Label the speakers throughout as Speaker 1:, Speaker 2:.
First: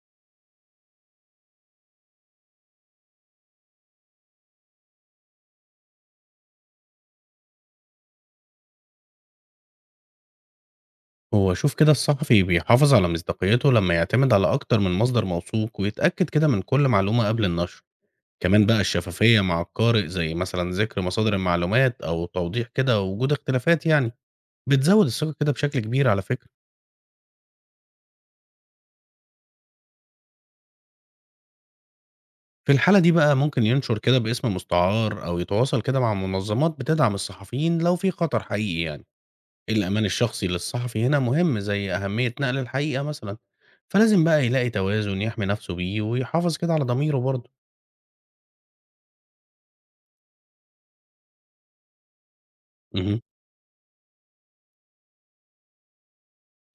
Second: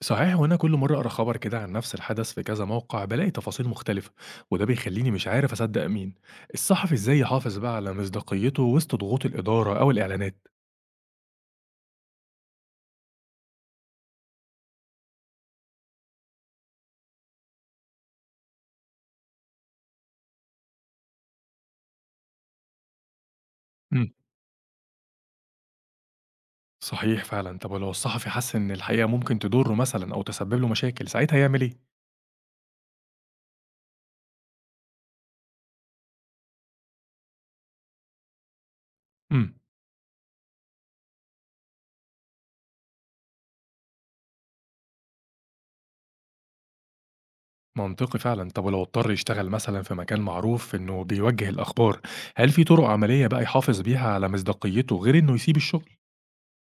Speaker 1: صحيح، وأنا كل مرة أقرأ خبر كده عن نفس الحدث في كذا موقع بلاقي تفاصيل مختلفة، وده بيخليني مش عارف أصدق مين. الصحفي إزاي يحافظ بقى على مصداقيته وسط ضغوط الإدارة أو الإعلانات؟
Speaker 2: هو شوف كده الصحفي بيحافظ على مصداقيته لما يعتمد على أكتر من مصدر موثوق ويتأكد كده من كل معلومة قبل النشر. كمان بقى الشفافية مع القارئ زي مثلا ذكر مصادر المعلومات أو توضيح كده وجود اختلافات يعني
Speaker 1: امم
Speaker 2: بتزود الثقة كده بشكل كبير على فكرة.
Speaker 1: صحيح فعلا، طب لو الصحفي حس إن الحقيقة ممكن تضره مثلا أو تسبب له مشاكل ساعتها يعمل إيه؟
Speaker 2: في الحالة دي بقى ممكن ينشر كده باسم مستعار أو يتواصل كده مع منظمات بتدعم الصحفيين لو في خطر حقيقي يعني.
Speaker 1: امم
Speaker 2: الأمان الشخصي للصحفي هنا مهم زي أهمية نقل الحقيقة مثلا، فلازم بقى يلاقي توازن يحمي نفسه بيه ويحافظ كده على ضميره برضه.
Speaker 1: منطقي فعلا، طب لو اضطر يشتغل مثلا في مكان معروف إنه بيوجه الأخبار، هل في طرق عملية بقى يحافظ بيها على مصداقيته غير إنه يسيب الشغل؟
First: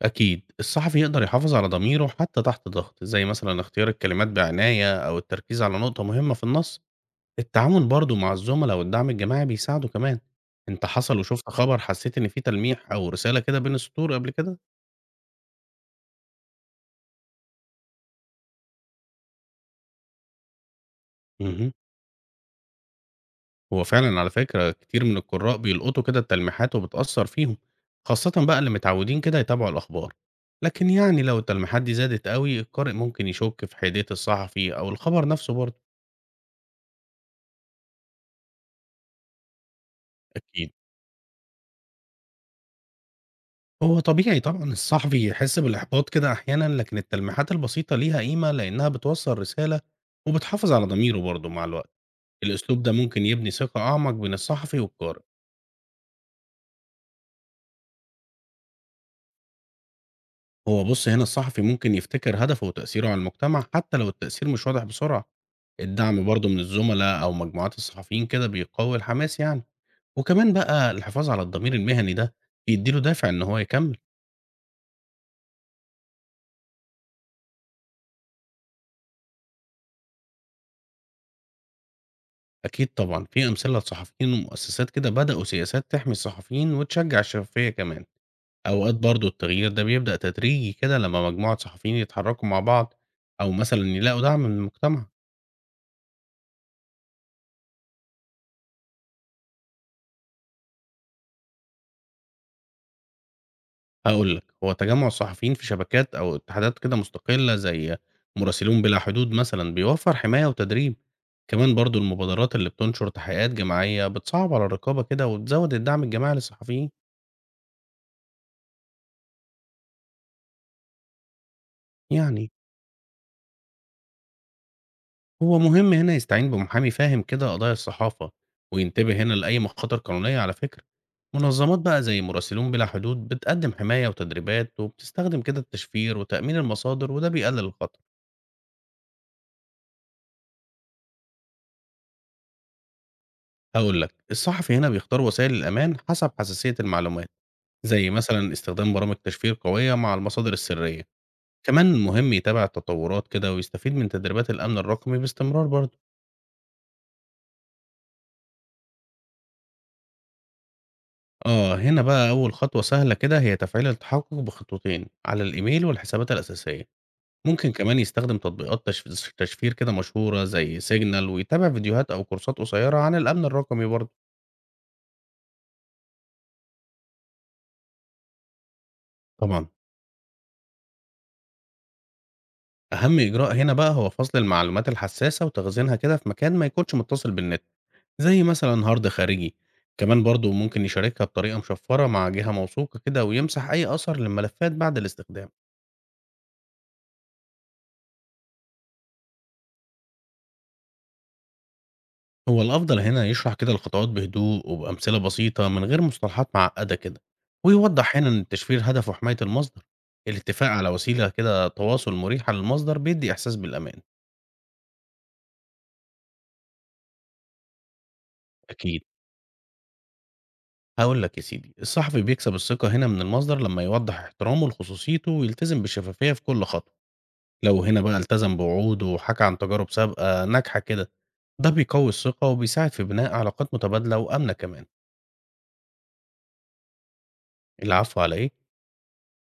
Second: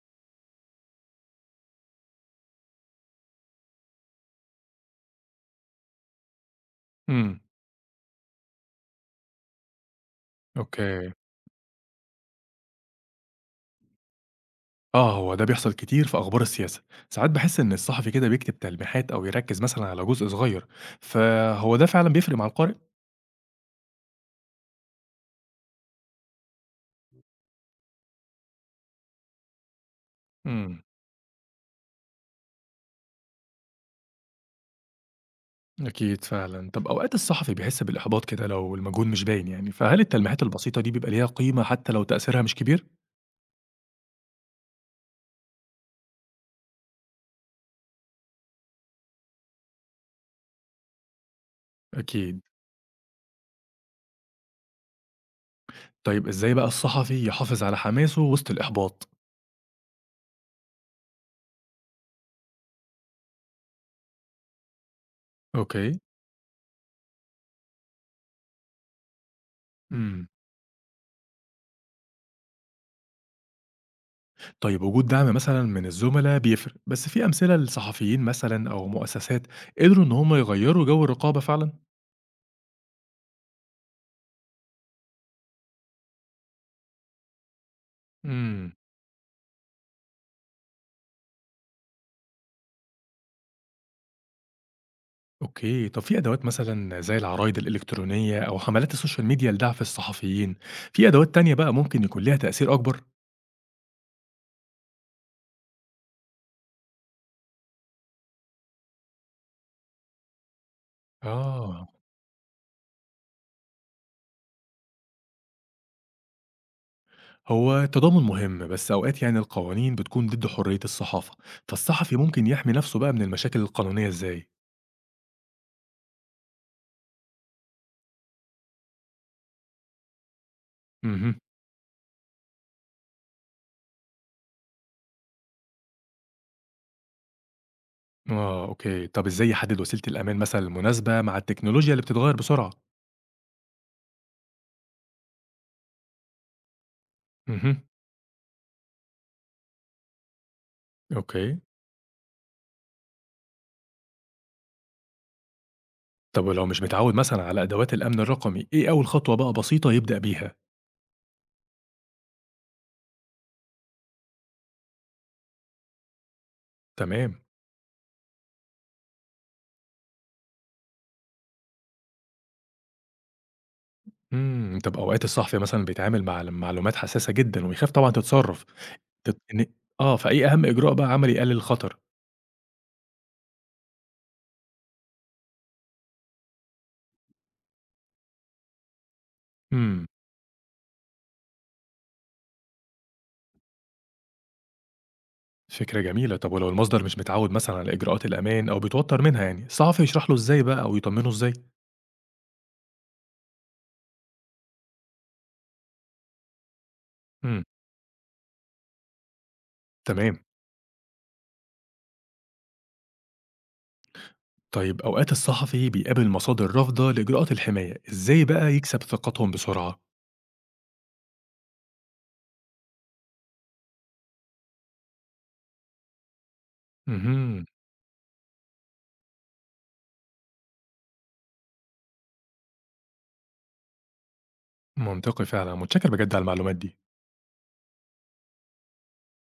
Speaker 2: أكيد، الصحفي يقدر يحافظ على ضميره حتى تحت ضغط، زي مثلًا اختيار الكلمات بعناية أو التركيز على نقطة مهمة في النص.
Speaker 1: امم
Speaker 2: التعاون برضه مع الزملاء والدعم الجماعي بيساعده كمان. أنت
Speaker 1: اوكي.
Speaker 2: حصل وشُفت خبر حسيت إن في تلميح أو رسالة كده بين السطور قبل كده؟
Speaker 1: آه، هو ده بيحصل كتير في أخبار السياسة، ساعات باحس إن الصحفي كده بيكتب تلميحات أو يركز مثلًا على جزء صغير،
Speaker 2: اهم،
Speaker 1: فهو ده فعلًا بيفرق مع القارئ؟
Speaker 2: هو فعلًا على فكرة كتير من القراء بيلقطوا كده التلميحات وبتأثّر فيهم، خاصةً بقى اللي متعودين كده يتابعوا الأخبار.
Speaker 1: إمم،
Speaker 2: لكن يعني لو التلميحات دي زادت أوي القارئ ممكن يشُك في حيادية الصحفي أو الخبر نفسه برضه.
Speaker 1: أكيد فعلًا، طب أوقات الصحفي بيحس بالإحباط كده لو المجهود مش باين يعني، فهل التلميحات
Speaker 2: أكيد.
Speaker 1: البسيطة دي بيبقى ليها قيمة حتى لو تأثيرها مش كبير؟
Speaker 2: هو طبيعي طبعًا الصحفي يحس بالإحباط كده أحيانًا، لكن التلميحات البسيطة ليها قيمة لإنها بتوصّل رسالة وبتحافظ على ضميره برضه مع الوقت.
Speaker 1: أكيد،
Speaker 2: الأسلوب ده ممكن يبني ثقة أعمق بين الصحفي والقارئ.
Speaker 1: طيب إزاي بقى الصحفي يحافظ على حماسه وسط الإحباط؟
Speaker 2: هو بُص هنا الصحفي ممكن يفتكر هدفه وتأثيره على المجتمع حتى لو التأثير مش واضح بسرعة.
Speaker 1: أوكي،
Speaker 2: الدعم برضه من الزملاء أو مجموعات الصحفيين كده بيقوي الحماس يعني.
Speaker 1: إمم،
Speaker 2: وكمان بقى الحفاظ على الضمير المهني ده بيدّي له دافع إن هو يكمّل.
Speaker 1: طيب وجود دعم مثلًا من الزملاء بيفرق، بس في أمثلة لصحفيين مثلًا أو مؤسسات قدروا إن هم يغيروا جو الرقابة فعلًا؟
Speaker 2: أكيد طبعًا في أمثلة لصحفيين ومؤسسات كده بدأوا سياسات تحمي الصحفيين وتشجّع الشفافية كمان.
Speaker 1: إمم.
Speaker 2: أوقات برضه التغيير ده بيبدأ تدريجي كده لما مجموعة صحفيين يتحركوا مع بعض أو مثلا يلاقوا دعم من المجتمع.
Speaker 1: أوكي، طب في أدوات مثلًا زي العرايد الإلكترونية أو حملات السوشيال ميديا لدعم الصحفيين، في أدوات تانية بقى ممكن يكون ليها تأثير أكبر؟
Speaker 2: هقول لك هو تجمع الصحفيين في شبكات أو اتحادات كده مستقلة زي مراسلون بلا حدود مثلا بيوفر حماية وتدريب. كمان
Speaker 1: آه.
Speaker 2: برضه المبادرات اللي بتنشر تحقيقات جماعية بتصعب على الرقابة كده وتزود الدعم الجماعي للصحفيين.
Speaker 1: هو التضامن مهم، بس أوقات يعني القوانين بتكون ضد حرية الصحافة، فالصحفي ممكن
Speaker 2: يعني
Speaker 1: يحمي نفسه بقى من المشاكل القانونية إزاي؟
Speaker 2: هو مهم هنا يستعين بمحامي فاهم كده قضايا الصحافة وينتبه هنا لأي مخاطر قانونية على فكرة.
Speaker 1: اهم.
Speaker 2: منظمات بقى زي مراسلون بلا حدود بتقدم حماية وتدريبات وبتستخدم كده التشفير وتأمين المصادر وده بيقلل الخطر.
Speaker 1: آه، أوكي، طب إزاي يحدد وسيلة الأمان مثلًا المناسبة مع التكنولوجيا اللي بتتغير بسرعة؟
Speaker 2: هقول لك الصحفي هنا بيختار وسائل الأمان حسب حساسية المعلومات،
Speaker 1: اهم،
Speaker 2: زي مثلا استخدام برامج تشفير قوية مع المصادر السرية.
Speaker 1: أوكي،
Speaker 2: كمان مهم يتابع التطورات كده ويستفيد من تدريبات الأمن الرقمي باستمرار برضه.
Speaker 1: طب ولو مش متعود مثلًا على أدوات الأمن الرقمي، إيه أول خطوة بقى بسيطة يبدأ بيها؟
Speaker 2: آه هنا بقى أول خطوة سهلة كده هي تفعيل التحقق بخطوتين على الإيميل والحسابات الأساسية.
Speaker 1: تمام.
Speaker 2: ممكن كمان يستخدم تطبيقات تشفير كده مشهورة زي سيجنال ويتابع فيديوهات أو كورسات قصيرة عن الأمن الرقمي برضه.
Speaker 1: إمم، طب أوقات الصحفي مثلًا بيتعامل مع ال معلومات حساسة جدًا ويخاف طبعًا تتسرّب، إن
Speaker 2: طبعا
Speaker 1: آه، فإيه أهم إجراء بقى عملي يقلل الخطر؟
Speaker 2: أهم إجراء هنا بقى هو فصل المعلومات الحساسة وتخزينها كده في مكان ما يكونش متصل بالنت، زي مثلا هارد خارجي.
Speaker 1: إمم،
Speaker 2: كمان برضه ممكن يشاركها بطريقة مشفرة مع جهة موثوقة كده ويمسح أي أثر للملفات بعد الاستخدام.
Speaker 1: فكرة جميلة، طب ولو المصدر مش متعوّد مثلًا على إجراءات الأمان أو بيتوتر منها يعني، الصحفي يشرح له إزاي بقى أو يطمنه إزاي؟
Speaker 2: هو الأفضل هنا يشرح كده الخطوات بهدوء وبأمثلة بسيطة من غير مصطلحات معقدة كده،
Speaker 1: إمم،
Speaker 2: ويوضح هنا إن التشفير هدفه حماية المصدر.
Speaker 1: تمام،
Speaker 2: الاتفاق على وسيلة كده تواصل مريحة للمصدر بيدي إحساس بالأمان.
Speaker 1: طيب أوقات الصحفي بيقابل مصادر رافضة لإجراءات الحماية، إزاي بقى
Speaker 2: أكيد.
Speaker 1: يكسب ثقتهم بسرعة؟
Speaker 2: هقول لك يا سيدي الصحفي بيكسب الثقة هنا من المصدر لما يوضح احترامه لخصوصيته ويلتزم بالشفافية في كل خطوة.
Speaker 1: اهم،
Speaker 2: لو هنا بقى التزم بوعوده وحكى عن تجارب سابقة ناجحة كده ده بيقوي الثقة وبيساعد في بناء علاقات متبادلة وآمنة كمان.
Speaker 1: منطقي فعلًا، متشكر بجد على المعلومات دي.
Speaker 2: العفو عليه.